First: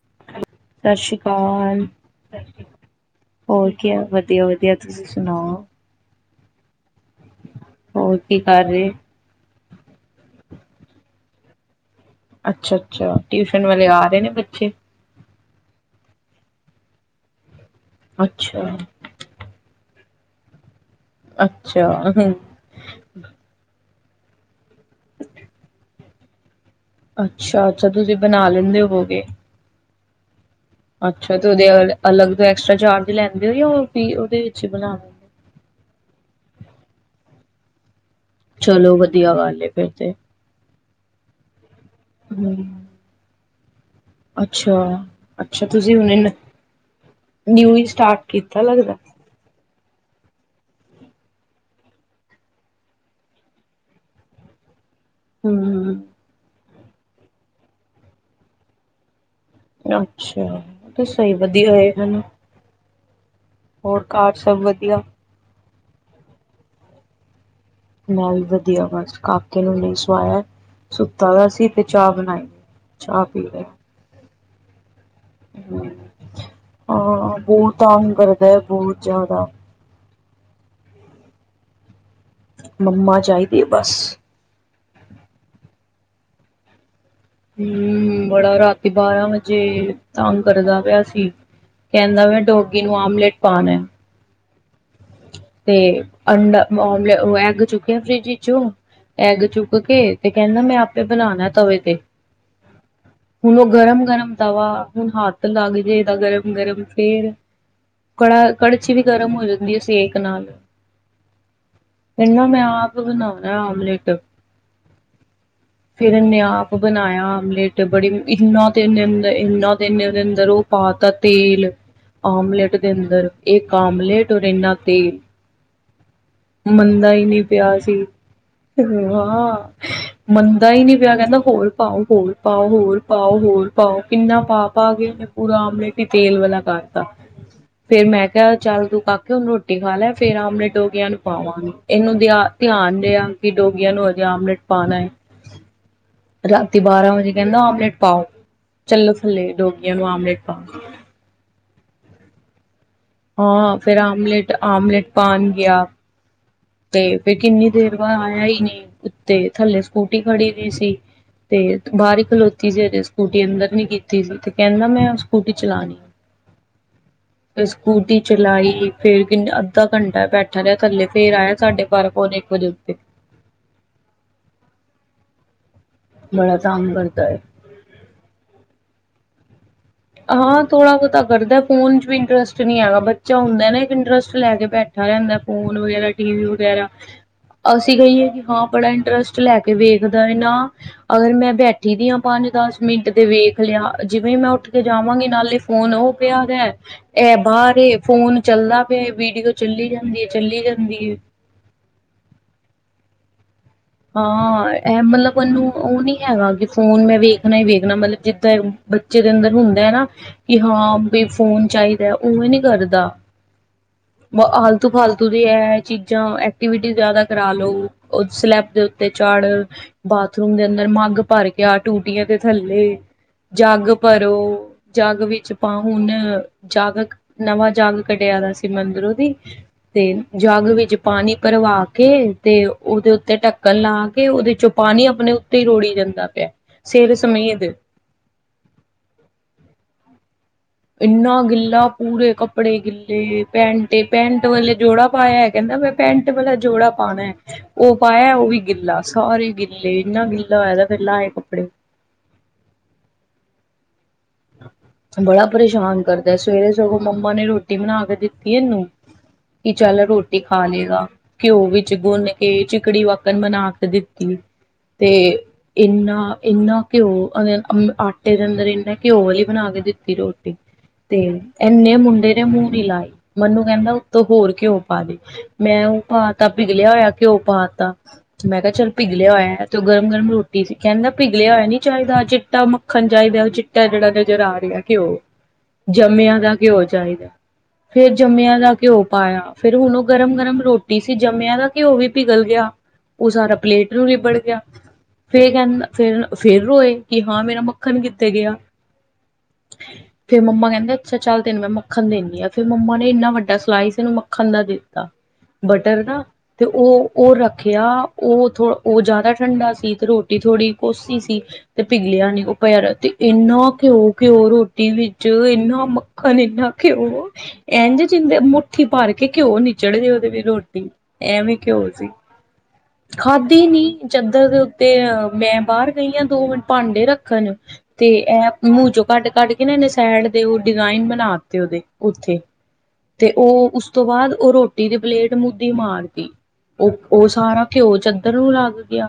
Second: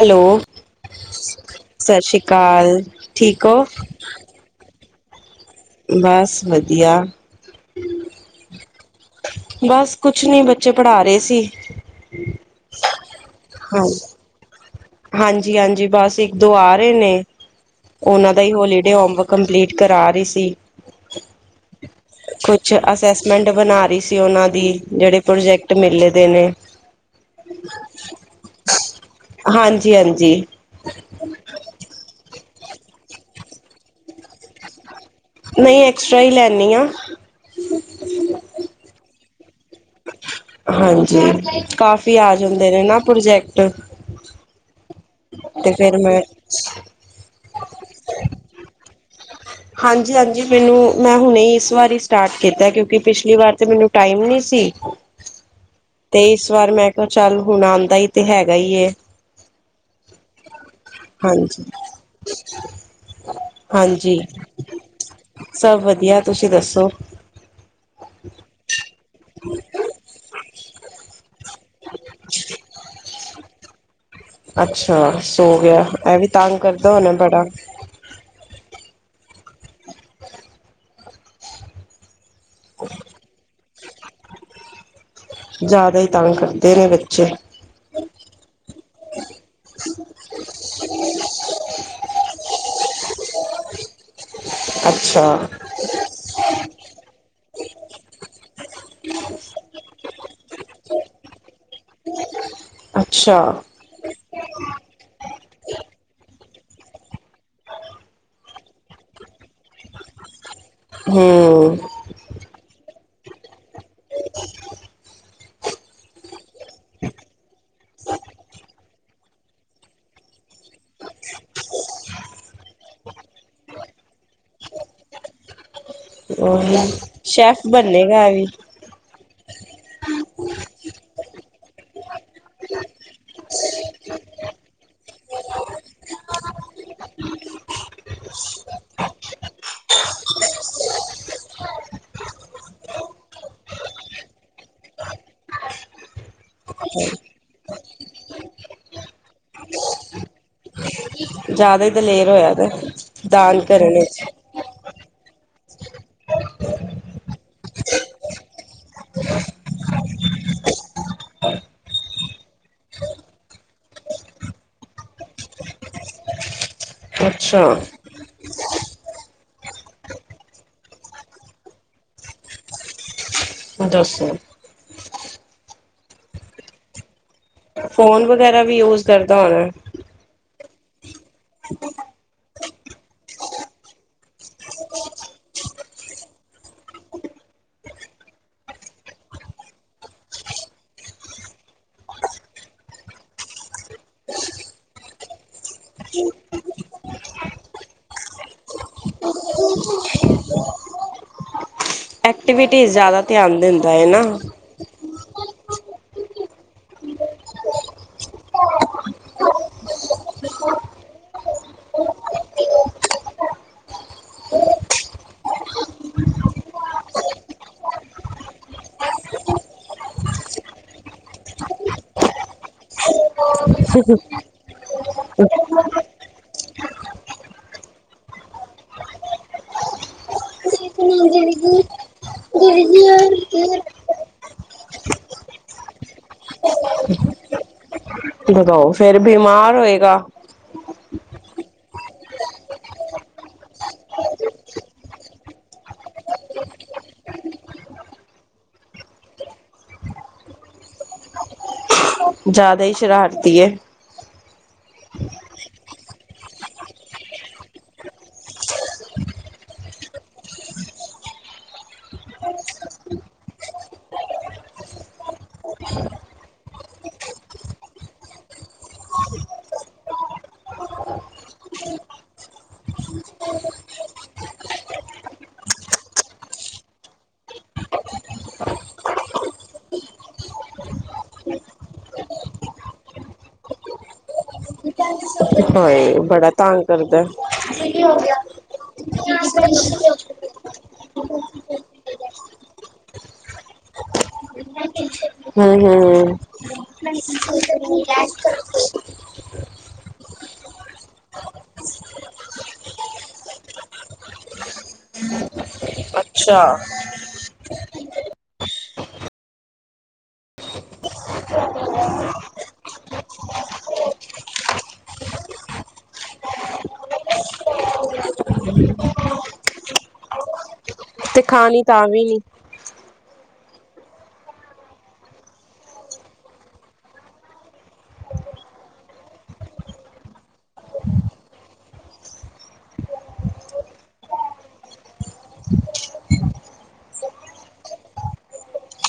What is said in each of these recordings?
Hello, ਸਤਿ ਸ੍ਰੀ ਅਕਾਲ, ਸਤਿ ਸ਼੍ਰੀ ਅਕਾਲ, ਠੀਕ ਹੋ? ਹੋਰ ਕੀ ਵਧੀਆ, ਵਧੀਆ। ਤੁਸੀਂ ਸੁਣਾਓ? ਬਸ, ਵਧੀਆ। ਹੋਰ ਕੀ ਕਰ ਰਹੇ? ਬਸ ਕੁਛ ਨਹੀਂ, ਬੱਚੇ ਪੜ੍ਹਾ ਰਹੇ ਸੀ। ਅੱਛਾ ਅੱਛਾ, ਟਿਊਸ਼ਨ ਵਾਲੇ ਆ ਰਹੇ ਨੇ ਬੱਚੇ? ਹਾਂਜੀ ਹਾਂਜੀ, ਬਸ ਇੱਕ ਦੋ ਆ ਰਹੇ ਨੇ, ਉਹਨਾਂ ਦਾ ਹੀ ਅੱਛਾ ਹੋਲੀਡੇ ਹੋਮ ਵਰਕ ਕੰਪਲੀਟ ਕਰਾ ਰਹੀ ਸੀ। ਅੱਛਾ, ਹਮ। ਕੁਛ ਅਸੈਸਮੈਂਟ ਬਣਾ ਰਹੀ ਸੀ ਉਹਨਾਂ ਦੀ, ਜਿਹੜੇ ਪ੍ਰੋਜੈਕਟ ਮਿਲੇ ਦੇ ਨੇ। ਅੱਛਾ ਅੱਛਾ, ਤੁਸੀਂ ਬਣਾ ਲੈਂਦੇ ਹੋਗੇ? ਹਾਂਜੀ, ਹਾਂਜੀ। ਅੱਛਾ, ਤੇ ਉਹਦੇ ਅਲੱਗ ਤੋਂ ਐਕਸਟਰਾ ਚਾਰਜ ਲੈਂਦੇ ਹੋ ਜਾਂ ਉਹ ਉਹਦੇ ਵਿੱਚ ਬਣਾ ਲੈਂਦੇ ਨਹੀਂ, ਐਕਸਟਰਾ ਹੀ ਲੈਂਦੀ ਹਾਂ। ਚਲੋ, ਵਧੀਆ ਗੱਲ ਏ ਫੇਰ ਤੇ। ਹਾਂਜੀ, ਕਾਫੀ ਆ ਜਾਂਦੇ ਨੇ ਹਮ ਨਾ ਪ੍ਰੋਜੈਕਟ। ਅੱਛਾ, ਅੱਛਾ ਤੇ ਤੁਸੀਂ ਫੇਰ ਹੁਣੇ ਮੈਂ ਨਿਊ ਹੀ, ਸਟਾਰਟ ਕੀਤਾ ਲੱਗਦਾ? ਹਾਂਜੀ ਹਾਂਜੀ, ਮੈਨੂੰ ਮੈਂ ਹੁਣੇ ਇਸ ਵਾਰ ਹੀ ਸਟਾਰਟ ਕੀਤਾ, ਕਿਉਂਕਿ ਪਿਛਲੀ ਵਾਰ ਤੇ ਮੈਨੂੰ ਟਾਈਮ ਨਹੀਂ ਸੀ। ਹਮ, ਹਮ। ਤੇ ਇਸ ਵਾਰ ਮੈਂ ਕਿਹਾ ਚੱਲ, ਹੁਣ ਆਉਂਦਾ ਹੀ ਤੇ ਹੈਗਾ। ਅੱਛਾ, ਸਹੀ ਹਾਂਜੀ ਵਧੀਆ ਹੋਏ, ਹਨਾ। ਹੋਰ ਹਾਂਜੀ, ਘਰ ਸਭ ਵਧੀਆ ਸਭ ਵਧੀਆ, ਤੁਸੀਂ ਦੱਸੋ? ਮੈਂ ਵੀ ਵਧੀਆ ਬਸ, ਕਾਕੇ ਨੂੰ ਹੁਨੇ ਹੀ ਸਵਾਇਆ। ਸੁੱਤਾ ਦਾ ਸੀ ਤੇ ਚਾਹ ਬਣਾਈ, ਚਾਹ ਪੀ ਲਏ ਅੱਛਾ ਸੋ ਗਿਆ ਇਹ ਵੀ ਤੰਗ ਕਰਦਾ ਹੋਣਾ ਹਾਂ ਬੜਾ। ਬਹੁਤ ਤੰਗ ਕਰਦਾ ਹੈ ਬੌਤ ਜਾਦਾ। ਮੰਮਾ ਚਾਹੀਦੀ ਏ ਬਸ। ਜਾਦਾ ਹੀ ਤੰਗ ਕਰਦੇ ਨੇ ਬੱਚੇ। ਹੂੰ ਬੜਾ ਰਾਤੀ ਬਾਰਾਂ ਵਜੇ ਤੰਗ ਕਰਦਾ ਪਿਆ ਸੀ। ਕਹਿੰਦਾ ਮੈਂ ਡੋਗੀ ਨੂੰ ਆਮਲੇਟ ਪਾਨਾ। ਅੱਛਾ ਤੇ ਅੰਡਾ ਮਲੇ ਉਹ ਐਗ ਚੁੱਕਿਆ ਫਰਿਜ ਵਿੱਚੋ। ਐਗ ਚੁੱਕ ਕੇ ਤੇ ਕਹਿੰਦਾ ਮੈਂ ਆਪੇ ਬਣਾਣਾ ਤਵੇ ਤੇ। ਅੱਛਾ ਹੁਣ ਉਹ ਗਰਮ-ਗਰਮ ਤਵਾ ਹੁਣ ਹੱਥ ਲੱਗ ਜੇ ਏਦਾ ਗਰਮ- ਗਰਮ ਫੇਰ। ਕੜਾ ਕੜਛੀ ਵੀ ਗਰਮ ਹੋ ਜਾਂਦੀ ਹੈ ਸੇਕ ਨਾਲ। ਹੂੰ ਕਹਿੰਨਾ ਮੈਂ ਆਪ ਬਣਾਣਾ ਆਮਲੇਟ ਫਿਰ ਇਨੇ ਆਪ ਬਣਾਇਆ ਆਮਲੇਟ ਬੜੀ ਇੰਨਾ ਨੇ ਅੰ ਇਨਾਂ ਦਿਨ ਦੇ ਅੰਦਰ ਉਹ ਪਾ ਤਾ ਤੇਲ। ਆਮਲੇਟ ਦੇ ਅੰਦਰ ਇੱਕ ਆਮਲੇਟ ਔਰ ਇਨਾਂ ਤੇ ਉਹੀ ਮੰਦਾ ਹੀ ਨੀ ਸ਼ੈਫ ਪਿਆ ਸੀ। ਬੰਨੇਗਾ ਇਹ ਵੀ ਹਾਂ ਮੰਦਾ ਹੀ ਨੀ ਪਿਆ ਕਹਿੰਦਾ ਹੋਰ ਪਾਓ ਹੋਰ ਪਾਓ, ਹੋਰ ਪਾਓ, ਹੋਰ ਪਾਓ ਕਿੰਨਾ ਪਾ-ਪਾ ਕੇਨੇ ਪੂਰਾ ਆਮਲੇਟ ਹੀ ਤੇਲ ਵਾਲਾ ਕਰ ਹਾਂ। ਫੇਰ ਮੈਂ ਕਿਹਾ ਚੱਲ ਤੂੰ ਕਾਕੇ ਉਹਨੂੰ ਰੋਟੀ ਖਾ ਲੈ, ਫੇਰ ਆਮਣੇ ਡੋਗੀਆਂ ਨੂੰ ਪਾਵਾਂਗੀ ਇਹਨੂੰ ਦਿਆ ਧਿਆਨ ਰਿਹਾ ਕਿ ਡੋਗਿਆਂ ਨੂੰ ਹਜੇ ਆਮਲੇਟ ਪਾਨਾ ਏ। ਰਾਤੀ ਬਾਰਾਂ ਵਜੇ ਕਹਿੰਦਾ ਆਮਲੇਟ ਪਾਓ ਚੱਲੋ ਥੱਲੇ ਡੋਗੀਆਂ ਨੂੰ ਆਮਲੇਟ ਪਾਓ। ਜਾਦਾ ਹੀ ਦਲੇਰ ਹੋਇਆ ਦੈ ਦਾਨ ਹਾਂ ਕਰਨ ਫੇਰ ਇਚ। ਆਮਲੇਟ ਆਮਲੇਟ ਪਾਨ ਗੇਆ। ਤੇ ਫੇਰ ਕਿੰਨੀ ਦੇਰ ਬਾਦ ਆਇਆ ਹੀ ਨਈ ਉਤੇ ਥੱਲੇ ਸਕੂਟੀ ਖੜੀ ਦੀ ਸੀ। ਤੇ ਬਾਰ ਹੀ ਖਲੋਤੀ ਸੀ ਅਜੇ ਸਕੂਟੀ ਅੰਦਰ ਨਹੀ ਕੀਤੀ ਸੀ ਤੇ ਕਹਿੰਦਾ ਮੈਂ ਸਕੂਟੀ ਚਲਾਨੀ [inaudible] ਫੇਰ ਅੱਛਾ ਸਕੂਟੀ ਚਲਾਈ ਫੇਰ ਕਿਨਾਂ ਅੱਧਾ ਘੰਟਾ ਬੈਠਾ ਰਿਹਾ ਥਲੇ ਫੇਰ ਆਇਆ ਸਾਡੇ ਬਾਰਾਂ ਪੌਨੇ ਇੱਕ ਵਜੇ ਉੱਤੇ। ਦੱਸੋ। ਬੜਾ ਤਂਗ ਕਰਦਾ ਏ। ਫੋਨ ਵਗੈਰਾ ਵੀ ਯੂਜ਼ ਕਰਦਾ ਹੋਣੈ? ਹਾਂ, ਥੋੜਾ ਬੋਤਾ ਕਰਦੈ ਫੋਨ ਚ ਵੀ ਇੰਟਰਸਟ ਨੀ ਹੈਗਾ ਬੱਚਾ ਹੁੰਦਾ ਨਾ ਇੱਕ ਇੰਟਰਸਟ ਲੈ ਕੇ ਬੈਠਾ ਰਹਿੰਦਾ ਫੋਨ ਵਗੈਰਾ, ਟੀ ਵੀ ਵਗੈਰਾ ਅਸੀਂ ਕਹੀਏ ਕਿ ਹਾਂ ਬੜਾ ਇੰਟਰਸਟ ਲੈ ਕੇ ਵੇਖਦਾ ਏ ਨਾ। ਅਗਰ ਮੈਂ ਬੈਠੀ ਦੀ ਆਂ ਪੰਜ ਦਸ ਮਿੰਟ ਤੇ ਵੇਖ ਲਿਆ ਜਿਵੇਂ ਮੈਂ ਉਠ ਕੇ ਜਾਵਾਂਗੀ ਨਾਲੇ ਫੋਨ ਉਹ ਪਿਆ ਦੇ। ਇਹ ਬਾਰ ਏ ਫੋਨ ਚੱਲਦਾ ਪਿਆ ਵੀਡੀਓ ਚੱਲੀ ਜਾਂਦੀ ਏ ਚੱਲੀ ਜਾਂਦੀ ਏ। ਐਕਟੀਵਿਟੀਜ਼ ਜਾਦਾ ਧਿਆਨ ਦਿੰਦਾ ਏ। ਹਾਂ ਇਹ ਮਤਲਬ ਉਹਨੂੰ ਉਹ ਨੀ ਹੈਗਾ ਕਿ ਫ਼ੋਨ ਮੈਂ ਵੇਖਣਾ ਹੀ ਵੇਖਣਾ ਮਤਲਬ ਜਿੱਦਾਂ ਬੱਚੇ ਦੇ ਅੰਦਰ ਹੁੰਦਾ ਹੈ ਨਾ ਕਿ ਹਾਂ ਬਈ ਫੋਨ ਚਾਹੀਦਾ ਉਵੇ ਨੀ ਕਰਦਾ। ਆਲਤੂ ਫਾਲਤੂ ਦੀ ਇਹ ਚੀਜ਼ਾਂ ਐਕਟੀਵਿਟੀ ਜ਼ਿਆਦਾ ਕਰਾ ਲੋ ਸਲੈ ਦੇ ਉੱਤੇ ਚਾੜ ਬਾਥਰੂਮ ਦੇ ਅੰਦਰ ਮੱਗ ਭਰ ਗਿਆ ਟੂਟੀਆਂ ਦੇ ਥੱਲੇ ਜੱਗ ਭਰੋ ਜੱਗ ਵਿੱਚ ਪਾ ਹੁਣ ਜਗ ਨਵਾਂ ਜਗ ਕਢਿਆਦਾ ਸੀ ਮੈ ਅਦਿਰੋ ਦੀ ਤੇ ਜਗ ਵਿਚ ਪਾਣੀ ਭਰਵਾ ਕੇ ਤੇ ਉਹਦੇ ਉੱਤੇ ਟੱਕ ਲਾ ਕੇ ਉਹਦੇ ਚੋਂ ਪਾਣੀ ਆਪਣੇ ਉੱਤੇ ਹੀ ਰੋੜੀ ਜਾਂਦਾ ਪਿਆ ਸਿਰ ਸਮੇਤ ਵਦਾਓ ਫੇਰ ਬਿਮਾਰ ਹੋਏਗਾ ਇੰਨਾ ਗਿੱਲਾ ਪੂਰੇ ਕੱਪੜੇ ਗਿੱਲੇ ਪੈਂਟ ਪੈਂਟ ਵੇਲੇ ਜੋੜਾ ਪਾਇਆ ਕਹਿੰਦਾ ਮੈ ਪੈਂਟ ਵਾਲਾ ਜੋੜਾ ਪਾਣਾ ਹੈ ਉਹ ਪਾਇਆ ਉਹ ਵੀ ਗਿੱਲਾ ਸਾਰੇ ਗਿੱਲੇ ਇੰਨਾ ਗਿੱਲਾ ਹੋਇਆਦਾ ਫੇ ਲਾਏ ਕੱਪੜੇ ਜ਼ਿਆਦਾ ਹੀ ਸ਼ਰਾਰਤੀ ਹੈ ਬੜਾ ਪਰੇਸ਼ਾਨ ਕਰਦਾ ਸਵੇਰੇ ਸਗੋਂ ਮੰਮਾ ਨੇ ਰੋਟੀ ਬਣਾ ਕੇ ਦਿੱਤੀ ਇਹਨੂੰ ਕਿ ਚੱਲ ਰੋਟੀ ਖਾ ਲਏਗਾ ਘਿਓ ਵਿੱਚ ਗੁੰਨ ਕੇ ਚਿਕੜੀ ਵਕਣ ਮਨਾ ਕੇ ਦਿੱਤੀ ਤੇ ਇਨਾ ਇੰਨਾ ਘਿਓ ਆਟੇ ਦੇ ਅੰਦਰ ਇੰਨਾ ਘਿਓ ਵਾਲੇ ਬਣਾ ਕੇ ਦਿੱਤੀ ਰੋਟੀ ਤੇ ਇੰਨੇ ਮੁੰਡੇ ਨੇ ਮੂੰਹ ਨੀ ਲਾਏ ਮੈਨੂੰ ਕਹਿੰਦਾਤੋਂ ਹੋਰ ਕਿਉਂ ਪਾ ਦੇ ਮੈਂ ਉਹ ਪਾ ਤਾ ਪਿਘਲਿਆ ਹੋਇਆ ਘਿਓ ਪਾ ਤਾ ਮੈਂ ਕਿਹਾ ਚੱਲ ਪਿਘਲਿਆ ਹੋਇਆ ਤੇ ਗਰਮ ਗਰਮ ਰੋਟੀ ਸੀ ਕਹਿੰਦਾ ਪਿਘਲਿਆ ਹੋਇਆ ਨੀ ਚਾਹੀਦਾ ਚਿੱਟਾ ਦੱਖਣ ਚਾਹੀਦਾ ਉਹ ਚਿੱਟਾ ਜਿਹੜਾ ਨਜ਼ਰ ਆ ਰਿਹਾ ਘਿਓ ਹਾਏ ਜੰਮਿਆਂ ਬੜਾ ਦਾ ਘਿਓ ਤੰਗ ਕਰਦਾ ਚਾਹੀਦਾ ਫੇਰ ਜੰਮਿਆਂ ਦਾ ਘਿਓ ਪਾਇਆ ਫੇਰ ਹੁਣ ਉਹ ਗਰਮ ਗਰਮ ਰੋਟੀ ਟੀ ਸੀ ਜੰਮਿਆ ਦਾ ਕਿਓ ਵੀ ਪਿਘਲ ਗਿਆ ਉਹ ਸਾਰਾ ਪਲੇਟ ਨੂੰ ਲਿਬੜ ਗਿਆ ਫੇਰ ਹੂੰ ਕਹਿੰਦਾ ਫਿਰ ਹੂੰ ਫੇਰ ਰੋਏ ਕਿ ਹਾਂ ਮੇਰਾ ਮੱਖਣ ਕਿੱਤੇ ਗਿਆ ਫੇਰ ਮੰਮਾ ਕਹਿੰਦੇ ਅੱਛਾ ਚੱਲ ਤੈਨੂੰ ਮੈਂ ਮੱਖਣ ਦਿੰਦੀ ਹ ਫੇਰ ਮੰਮਾ ਨੇ ਇੰਨਾ ਵੱਡਾ ਸਿਈ ਸੀ ਇਹਨੂੰ ਮੱਖਣ ਦਾ ਦਿੱਤਾ ਬਟਰ ਦਾ ਅੱਛਾ ਤੇ ਉਹ ਉਹ ਰੱਖਿਆ ਉਹ ਥੋ ਉਹ ਜ਼ਿਆਦਾ ਠੰਡਾ ਸੀ ਅਤੇ ਰੋਟੀ ਥੋੜ੍ਹੀ ਕੋਸੀ ਸੀ ਤੇ ਭਿਘਲਿਆ ਨਿ ਉਹ ਪਿਆ ਰੀਆ ਤੇ ਇੰਨਾ ਘਿਓ ਰੋਟੀ ਵਿੱਚ ਇੰਨਾ ਮੱਖਣ ਇਨਾ ਘਿਓ ਇਝ ਜਿੰਦੇ ਮੁੱਠੀ ਭਰ ਕੇ ਘਿਓ ਨਚੜਦੇ ਉਹਦੇ ਵੀ ਰੋਟੀ ਤੇ ਐਵੇਂ ਖਾਣੀ ਕਿਉਂ ਤਾਂ ਸੀ ਵੀ ਨੀ ਖਾਧੀ ਨੀ ਚਾਦਰ ਦੇ ਉੱਤੇ ਮੈਂ ਬਾਹਰ ਗਈ ਹਾਂ ਦੋ ਮਿੰਟ ਭਾਂਡੇ ਰੱਖਣ ਤੇ ਐਪ ਮੂੰਹ ਚੋਂ ਕੱਢ ਕੱ ਕੇ ਨਾ ਇਹਨੇ ਸੈਡ ਦੇ ਉਹ ਡਿਜ਼ਾਇਨ ਬਣਾ ਦਿੱਤੇ ਉਹਦੇ ਉੱਥੇ ਤੇ ਉਹ ਉਸ ਤੋਂ ਬਾਅਦ ਉਹ ਰੋਟੀ ਦੀ ਪਲੇਟ ਮਦੀ ਮਾਰਤੀਈ ਉਹ ਉਹ ਸਾਰਾ ਘਿਓ ਚਾਦਰ ਨੂੰ ਲੱਗ ਗਿਆ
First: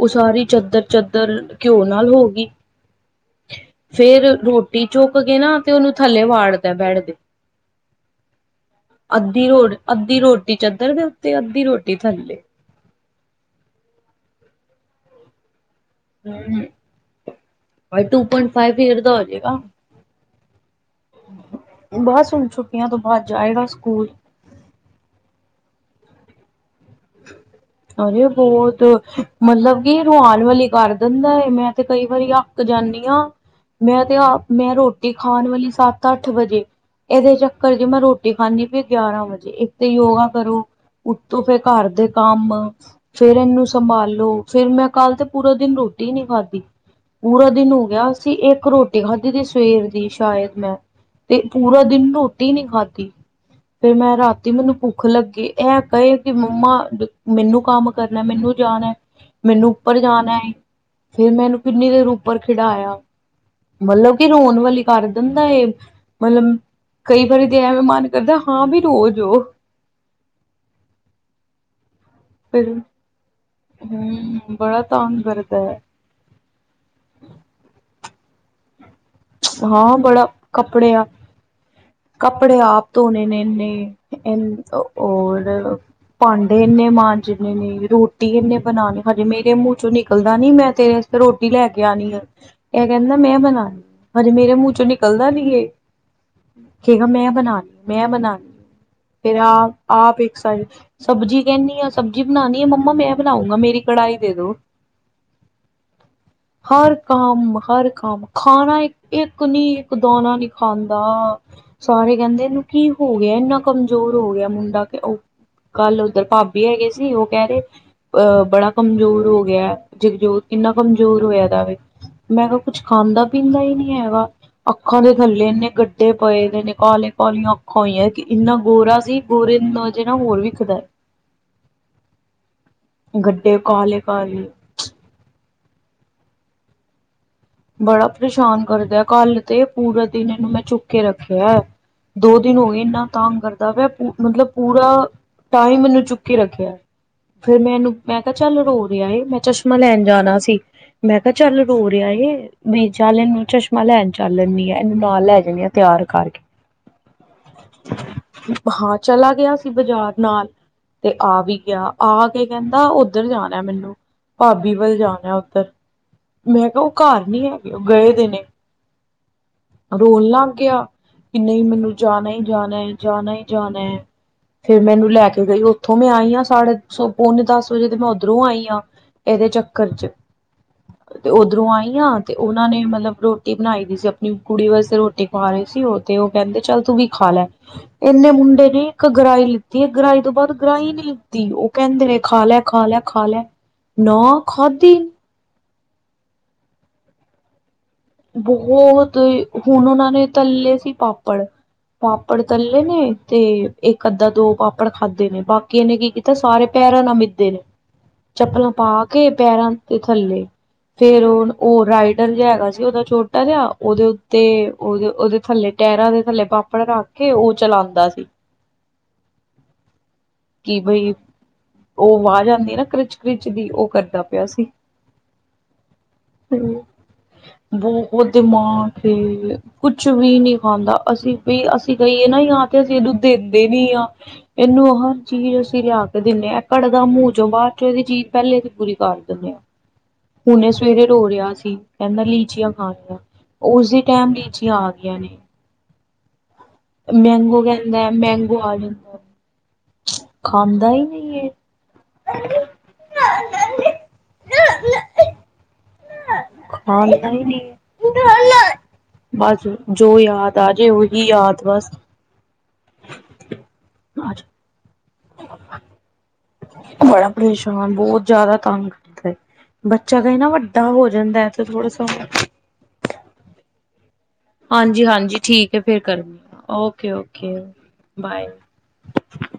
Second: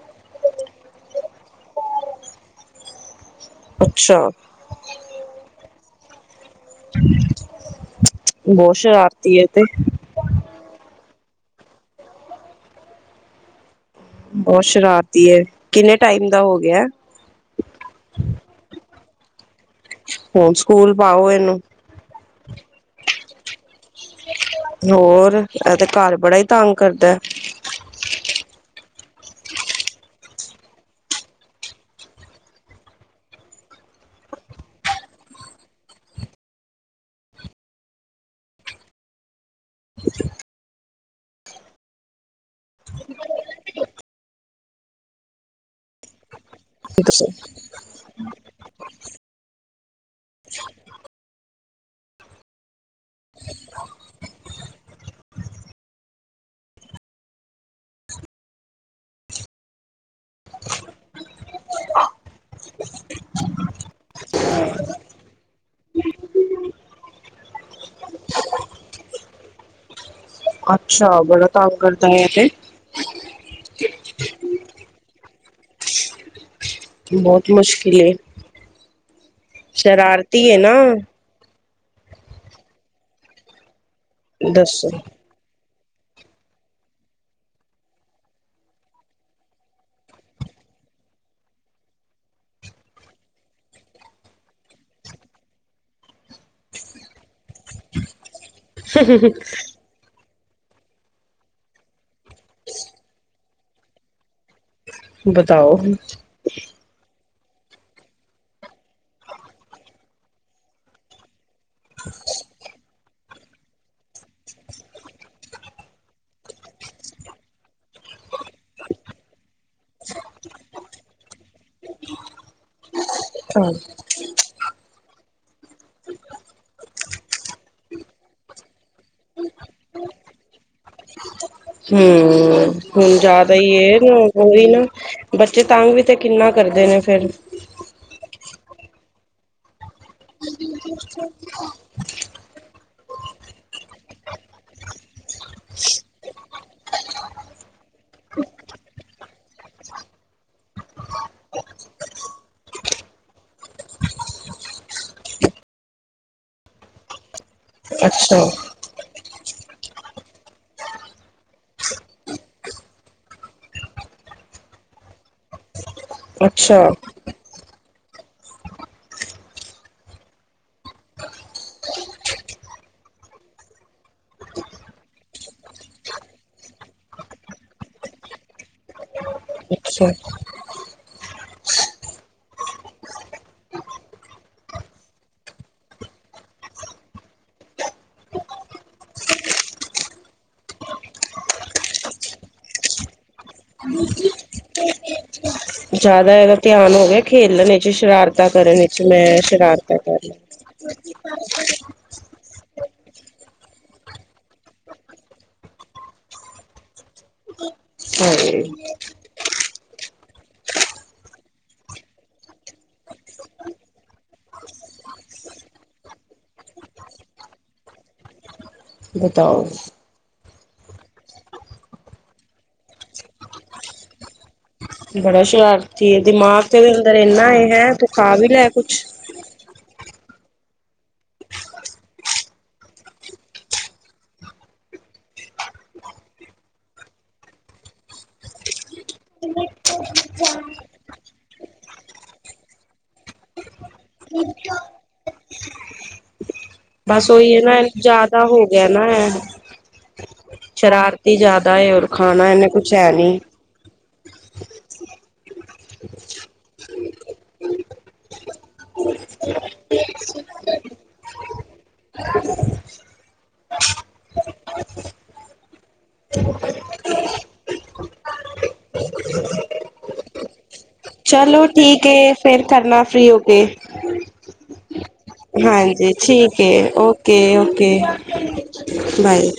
ਉ ਸਾਰੀ ਚਦਰ ਚਦਰ ਘਿਓ ਨਾਲ ਹੋ ਗਈ ਅੱਛਾ ਫੇਰ ਰੋਟੀ ਚੁੱਕ ਗਏ ਨਾ ਤੇ ਉਹਨੂੰ ਥੱਲੇ ਵਾੜਦਾ ਬੈਡ ਦੇ ਬਹੁਤ ਸ਼ਰਾਰਤੀ ਏ ਅੱਧੀ ਰੋ ਤੇ ਅੱਧੀ ਰੋਟੀ ਚਦਰ ਦੇ ਉੱਤੇ ਅੱਧੀ ਰੋਟੀ ਥੱਲੇ ਬਹੁਰ ਸ਼ਰਾਰਤੀ ਹੈ ਕਿੰਨੇ ਟਾਈਮ ਦਾ ਹੋ ਹਮ ਗਿਆ ਟੂ ਪੁਇੰਟ ਫਾਈਵ ਯੀਅਰ ਦਾ ਹੋ ਜਾਏਗਾ ਹੁਣ ਸਕੂਲ ਪਾਓ ਇਹਨੂੰ ਬਸ ਹੁਣ ਛੁੱਟੀਆਂ ਤੋਂ ਬਾਅਦ ਜਾਏਗਾ ਸਕੂਲ ਹੋਰ ਇਹ ਤੇ ਘਰ ਬੜਾ ਹੀ ਤੰਗ ਕਰਦਾ [unintelligible] ਅ ਬਹੁਤ ਮਤਲਬ ਕਿ ਰੁਆਾਨ ਵਾਲੀ ਕਰ ਦਿੰਦਾ ਹੈ ਮੈਂ ਤੇ ਕਈ ਵਾਰੀ ਆ ੱਕ ਜਾਂਦੀ ਹਾਂ ਮੈਂ ਤੇ ਮੈਂ ਰੋਟੀ ਖਾਣ ਵਾਲੀ ਸੱਤ ਅੱਠ ਵਜੇ ਇਹਦੇ ਚੱਕਰ'ਚ ਮੈਂ ਰੋਟੀ ਖਾਂਨੀ ਪਈ ਆਂ, ਗਿਆਰਾਂ ਵਜੇ ਇੱਕ ਤੇ ਯੋਗਾ ਕਰੋ, ਉੱਤੋਂ ਫੇਰ ਘਰ ਦੇ ਕੰਮ ਫੇਰ ਇਹਨੂੰ ਸੰਭਾਲੋ, ਫੇਰ ਮੈਂ ਕੱਲ ਤੇ ਪੂਰਾ ਦਿਨ ਰੋਟੀ ਨਹੀਂ ਖਾਧੀ। ਪੂਰਾ ਦਿਨ ਹੋਗਿਆ ਸੀ, ਇੱਕ ਰੋਟੀ ਖਾਧੀ ਸੀ ਸਵੇਰ ਦੀ ਸ਼ਾਇਦ ''ਮੈਂ ਤੇ ਪੂਰਾ ਦਿਨ ਰੋ ਤੀ ਨਹੀਂ ਖਾਧੀ, ਫਿਰ ਮੈਂ ਰਾਤੀ ਮੈਨੂੰ ਭੁੱਖ ਲੱਗੀ, ਐ ਪਏ ਕਿ ਮੰਮਾ, ਮੈਨੂੰ ਕੰਮ ਕਰਨਾ, ਮੈਨੂੰ ਜਾਣਾ, ਮੈਨੂੰ ਉੱਪਰ ਜਾਣਾ ਫਿਰ, ਮੈ ਇਹਨੂੰ ਕਿੰਨੀ ਦੇਰ ਉੱਪਰ ਖਿਡਾਇਆ। ਮਤਲਬ ਕਿ ਰੋਣ ਵਾਲੀ ਕਰ ਦਿੰਦਾ ਏ, ਮਤਲਬ ਕਈ ਵਾਰੀ ਤੇ ਐਵੀ ਮਨ ਕਰਦਾ, ਹਾਂ ਵੀ ਰ੍ਹੋਜੋ। ਅੱਛਾ, ਬੜਾ ਤੰਗ ਕਰਦਾ ਐ ਤੇ। ਫਿਰ ਹੂੰ, ਬੜਾ ਤੰਗ ਕਰਦੈ। ਬਹੁਤ ਮੁਸ਼ਕਿਲ ਏ, ਹਾਂ ਬੜਾ ਸ਼ਰਾਰਤੀ ਏ ਨਾ। ਕੱਪੜਿਆਂ ਕੱਪੜੇ ਆਪ ਧੋਣੇ ਨੇ ਇੰਨੇ, ਏ ਦੱਸੋ ਓਰ ਭਾਂਡੇ ਇੰਨੇ ਮਾੰਜਨੇ ਨੇ, ਰੋਟੀ ਇੰਨੇ ਬਣਾਣੀ ਹਜੇ ਮੇਰੇ ਮੂੰਹ'ਚੋਂ ਨਿਕਲਦਾ ਨੀ, ਮੈਂ ਤੇਰੇ ਰੋਟੀ ਲੈਕੇ ਆਣੀ ਆ, ਇਹ ਕਹਿੰਦਾ ਮੈਂ ਬਣਾਣ ਹਜ ਮੇਰੇ ਮੂੰਹ'ਚੋਂ ਨਿਕਲਦਾ ਨੀ, ਇਹ ਕੇਗਾ ਮੈਂ ਬਣਾਨ ਮੈਂ ਬਨਾਨੀ। ਫਿਰ ਆਪ, ਆਪ ਇੱਕ ਸਾਈਡ ਸਬਜ਼ੀ ਕਹਿੰਨੀ ਆ, ਸਬਜ਼ੀ ਬਣਾਣੀ ਏ, ਮੰਮਾ ਮੈਂ ਬਣਾਉਂਗਾ ਮੇਰੀ ਕੜਾਹੀ ਦੇਦੋ। [inaudible] ਹਰ ਕੰਮ, ਹਰ ਕੰਮ, ਖਾਣਾ ਇੱਕ ਇੱਕ ਨੀ, ਇੱਕ ਦਾਣਾ ਨੀ ਖਾਂਦਾ, ਸਾਰੇ ਕਹਿੰਦੇ ਇਹਨੂੰ ਕੀ ਹੋਗਿਆ, ਇੰਨਾ ਕਮਜ਼ੋਰ ਹੋਗਿਆ ਮੁੰਡਾ ਕਿ ਉਹ ਕੱਲ ਉੱਧਰ ਭਾਬੀ ਹੈਗੇ ਸੀ, ਉਹ ਕਹਿ ਰਹੇ ਅਹ ਬੜਾ ਕਮਜ਼ੋਰ ਹੋਗਿਆ, ਜਗਜੋਤ ਕਿੰਨਾ ਕਮਜ਼ੋਰ ਹੋਇਆ ਦਾ ਵੇ, ਮੈਂ ਕਿਹਾ ਕੁਛ ਖਾਂਦਾ-ਪੀਂਦਾ ਹੀ ਨਹੀਂ ਹੈਗਾ। ਅੱਖਾਂ ਦੇ ਥੱਲੇ ਇੰਨੇ ਗੱਡੇ ਪਏਦੇ ਨੇ, ਕਾਲੇ ਕਾਲੀਆਂ ਅੱਖਾਂ ਹੋਈਆਂ, ਕਿ ਇੰਨਾ ਗੋਰਾ ਸੀ। ਗੋਰੇ ਨੂੰ ਜਿਹੜਾ ਹੋਰ ਵੀਖਦਾ‌। ਹੂੰ, ਹੁਣ ਜ਼ਿਆਦਾ ਗੱਡੇ ਹੀ ਏ, ਕਾਲੇ ਕਾਲੇ ਓਈ ਨਾ ਬੱਚੇ ਤੰਗ ਵੀ ਤੇ, ਕਿੰਨਾ ਕਰਦੇ ਨੇ ਫਿਰ। ਬੜਾ ਪਰੇਸ਼ਾਨ ਕਰਦਾ, ਕੱਲ ਤੇ ਪੂਰਾ ਦਿਨ ਇਹਨੂੰ ਮੈਂ ਚੁੱਕਕੇ ਰੱਖਿਆ। ਦੋ ਦਿਨ ਹੋ ਗਏ ਇੰਨਾ ਤੰਗ ਕਰਦਾ ਪਿਆ, ਮਤਲਬ ਪੂਰਾ ਤਾਂ ਹੀ ਮੈਨੂੰ ਚੁੱਕੀ ਰੱਖਿਆ। ਫਿਰ ਮੈ ਇਹਨੂੰ, ਮੈਂ ਕਿਹਾ ਚੱਲ ਰੋ ਰਿਹਾ ਏ, ਮੈਂ ਚਸ਼ਮਾ ਲੈਣ ਜਾਣਾ ਸੀ। ''ਮੈਂ ਕਿਹਾ ਚੱਲ ਰੋ ਰਿਹਾ ਏ ਵੀ ਚੱਲ ਇਹਨੂੰ ਚਸ਼ਮਾ ਲੈਣ ਚੱਲ ਲੈਂਨੀ ਆ, ਇਹਨੂੰ ਨਾਲ ਲੈ ਜਾਂਨੀ ਆ, ਤਿਆਰ ਕਰਕੇ। ਅੱਛਾ ਹਾ, ਚਲਾ ਗਿਆ ਸੀ ਬਜ਼ਾਰ ਨਾਲ। ਤੇ ਆਵੀ ਗਿਆ, ਆਕੇ ਕਹਿੰਦਾ ਉੱਧਰ ਜਾਣਾ ਮੈਨੂੰ। ਭਾਬੀ ਵੱਲ ਜਾਣਾ ਉੱਧਰ, ਮੈਂ ਅੱਛਾ ਕਿਹਾ ਉਹ ਘਰ- ਨਹੀਂ ਹੈਗੇ, ਓ ਗਏਦੇ ਨੇ, ਰੋਨ ਲੱਗ ਗਿਆ। ਕਿ ਨਹੀਂ, ਮੈਨੂੰ ਜਾਨਾ ਹੀ ਜਾਨਾ ਏਂ, ਜਾਨਾ ਹੀ ਜਾਨਾ ਐ। ਫਿਰ ਮੈਨੂੰ ਲੈਕੇ ਗਈ, ਉੱਥੋਂ ਮੈਂ ਆਈ ਹਾਂ ਸਾਡੇ ਸ ਪੋਨੇ-ਦਸ ਵਜੇ ਤੇ ਮੈਂ ਉੱਧਰੋਂ ਆਈ ਆ। ਇਹਦੇ ਚੱਕਰ'ਚ, ਅੱਛਾ ਤੇ ਉੱਧਰੋਂ ਆਈਆਂ ਤੇ ਉਹਨਾਂ ਨੇ ਮਤਲਬ, ਰੋਟੀ ਬਣਾਈ ਦੀ ਸੀ ਆਪਣੀ ਕੁੜੀ ਵਾਸਤੇ ਰੋਟੀ ਖਵਾ ਰਹੀ ਸੀ ਉਹ ਤੇ, ਉਹ ਕਹਿੰਦੇ ਚੱਲ ਤੂੰ ਵੀ ਖਾਲੈ। ਇੰਨੇ ਮੁੰਡੇ ਨੇ ਇੱਕ ਗਰਾਈ ਲਿੱਤੀ ਐ ਗਰਾਈ ਤੋਂ ਬਾਅਦ ਗਰਾਈ ਨੀ ਲਿੱਤੀ ਓ ਕਹਿੰਦੇ ਨੇ ਖਾ ਲੈ ਖਾ ਲੈ- ਖਾ ਲੈ ਨਾ ਖਾਦੀ। ਜ਼ਿਆਦਾ ਇਹਦਾ ਧਿਆਨ ਹੋ ਗਿਆ ਖੇਲਣੇ ਸ਼ਰਾਰਤਾ ਕਰਨ ਵਿੱਚ ਬਹੁਤ ਮੈਂ ਹੁਣ ਸ਼ਰਾਰਤਾ ਉਹਨਾਂ ਕਰ ਨੇ ਤੱਲੇ ਸੀ ਪਾਪੜ ਪਾਪੜ ਤਲਨੇ ਤੇ ਇੱਕ ਅੱਧਾ ਦੋ ਪਾਪੜ ਖਾਧੇ ਨੇ ਬਾਕੀ ਇਹਨੇ ਕੀ ਕੀਤੇ ਨੇ ਸਾਰੇ ਪੈਰਾਂ ਨਾਲ ਮਿੱਦੇ ਨੇ। ਹਾਏ ਚੱਪਲਾਂ ਪਾ ਕੇ ਪੈਰਾਂ ਦੇ ਥੱਲੇ ਫੇਰ ਓ ਓ ਰਾਈਡਰ ਜਾ ਹੈਗਾ ਸੀ। ਉਹਦਾ ਛੋਟਾ ਜਾ ਉਹਦੇ ਉੱਤੇ ਉਹਦੇ ਉਹਦੇ ਥੱਲੇ ਟੈਰਾਂ ਦੇ ਥੱਲੇ ਪਾਪੜ ਰੱਖ, ਕੇ ਓ ਚਲਾਂਦਾ ਸੀ। ਬਤਾਓ? ਕਿ ਬਈ ਓ ਆਵਾਜ਼ ਆਂਦੀ ਨਾ ਕ੍ਰਿਚ ਕ੍ਰਿਚ ਦੀ ਓ ਕਰਦਾ ਪਿਆ ਸੀ। ਬੜਾ ਸ਼ਰਾਰਤੀ ਦਿਮਾਗ ਤਾਂ ਏਦੇ ਅੰਦਰ ਐਨਾ ਏ ਹੈ ਤੂੰ ਬਹੁਤ ਖਾ ਵੀ ਲੈ ਕੁਛ। ਦਿਮਾਗ ਏ ਕੁਛ ਵੀ ਨੀ ਖਾਂਦਾ ਅਸੀਂ ਵੀ ਅਸੀਂ ਕਹੀਏ ਨਾ ਆ ਜਾਂ ਫੇਰ ਅਸੀਂ ਇਹਨੂੰ ਦੇਂਦੇ ਨੀ ਆ। ਇਹਨੂੰ ਹਰ ਚੀਜ਼ ਅਸੀਂ ਲਿਆ ਕੇ ਦੀਨੇ ਆ ਕੱਢਦਾ ਮੂੰਹ ਚੋਂ ਬਾਅਦ ਚੋਂ ਇਹਦੀ ਚੀਜ਼ ਪਹਿਲੇ ਏਦੀ ਪੂਰੀ ਕਰ। ਦਿੰਨੇ ਆ [inaudible] ਹੁਣੇ ਸਵੇਰੇ ਰੋ ਰਿਆ ਸੀ ਕਹਿੰਦਾ [unintelligible] ਲੀਚੀਆਂ ਖਾਣੀਆਂ ਉਸੀ ਟਾਈਮ ਲੀਚੀਆਂ ਆ ਗਈਆਂ ਨੇ। ਬਸ ਓਹੀ ਆ ਮੈਂਗੋ ਨਾ ਕਹਿੰਦਾ ਜ਼ਿਆਦਾ ਮੈਂਗੋ ਹੋ ਆ ਗਿਆ ਨਾ। ਜਾਂਦਾ ਖਾਂਦਾ ਹੀ ਸ਼ਰਾਰਤੀ ਨਹੀਂ ਇਹ ਜ਼ਿਆਦਾ ਏ ਔਰ ਖਾਣਾ ਇਹਨੇ ਕੁਛ ਹੈ ਨੀ। ਖਾਦਾਂ ਈ ਨੀ। ਬਸ ਜੋ ਯਾਦ ਆ ਜੇ ਉਹੀ ਯਾਦ ਬਸ। [inaudible] [inaudible] ਬੜਾ ਪਰੇਸ਼ਾਨ ਬਹੁਤ ਜ਼ਿਆਦਾ ਤੰਗ ਕਰਦਾ ਐ ਬੱਚਾ ਦੇ ਨਾ ਵੱਡਾ ਤਾਂ ਓ ਹੋ ਜਾਂਦਾ ਤਾਂ ਚਲੋ ਥੋੜ੍ਹਾ ਸਾ ਠੀਕ ਹੈ ਫਿਰ ਕਰਨਾ ਫ੍ਰੀ ਹੋਕੇ। ਹਾਂਜੀ ਹਾਂਜੀ। ਠੀਕ ਹੈ ਫਿਰ ਹਾਂਜੀ ਕਰਨੀ ਠੀਕ ਆ। ਐ ਓਕੇ ਓਕੇ ਬਾਏ। ਬਾਏ।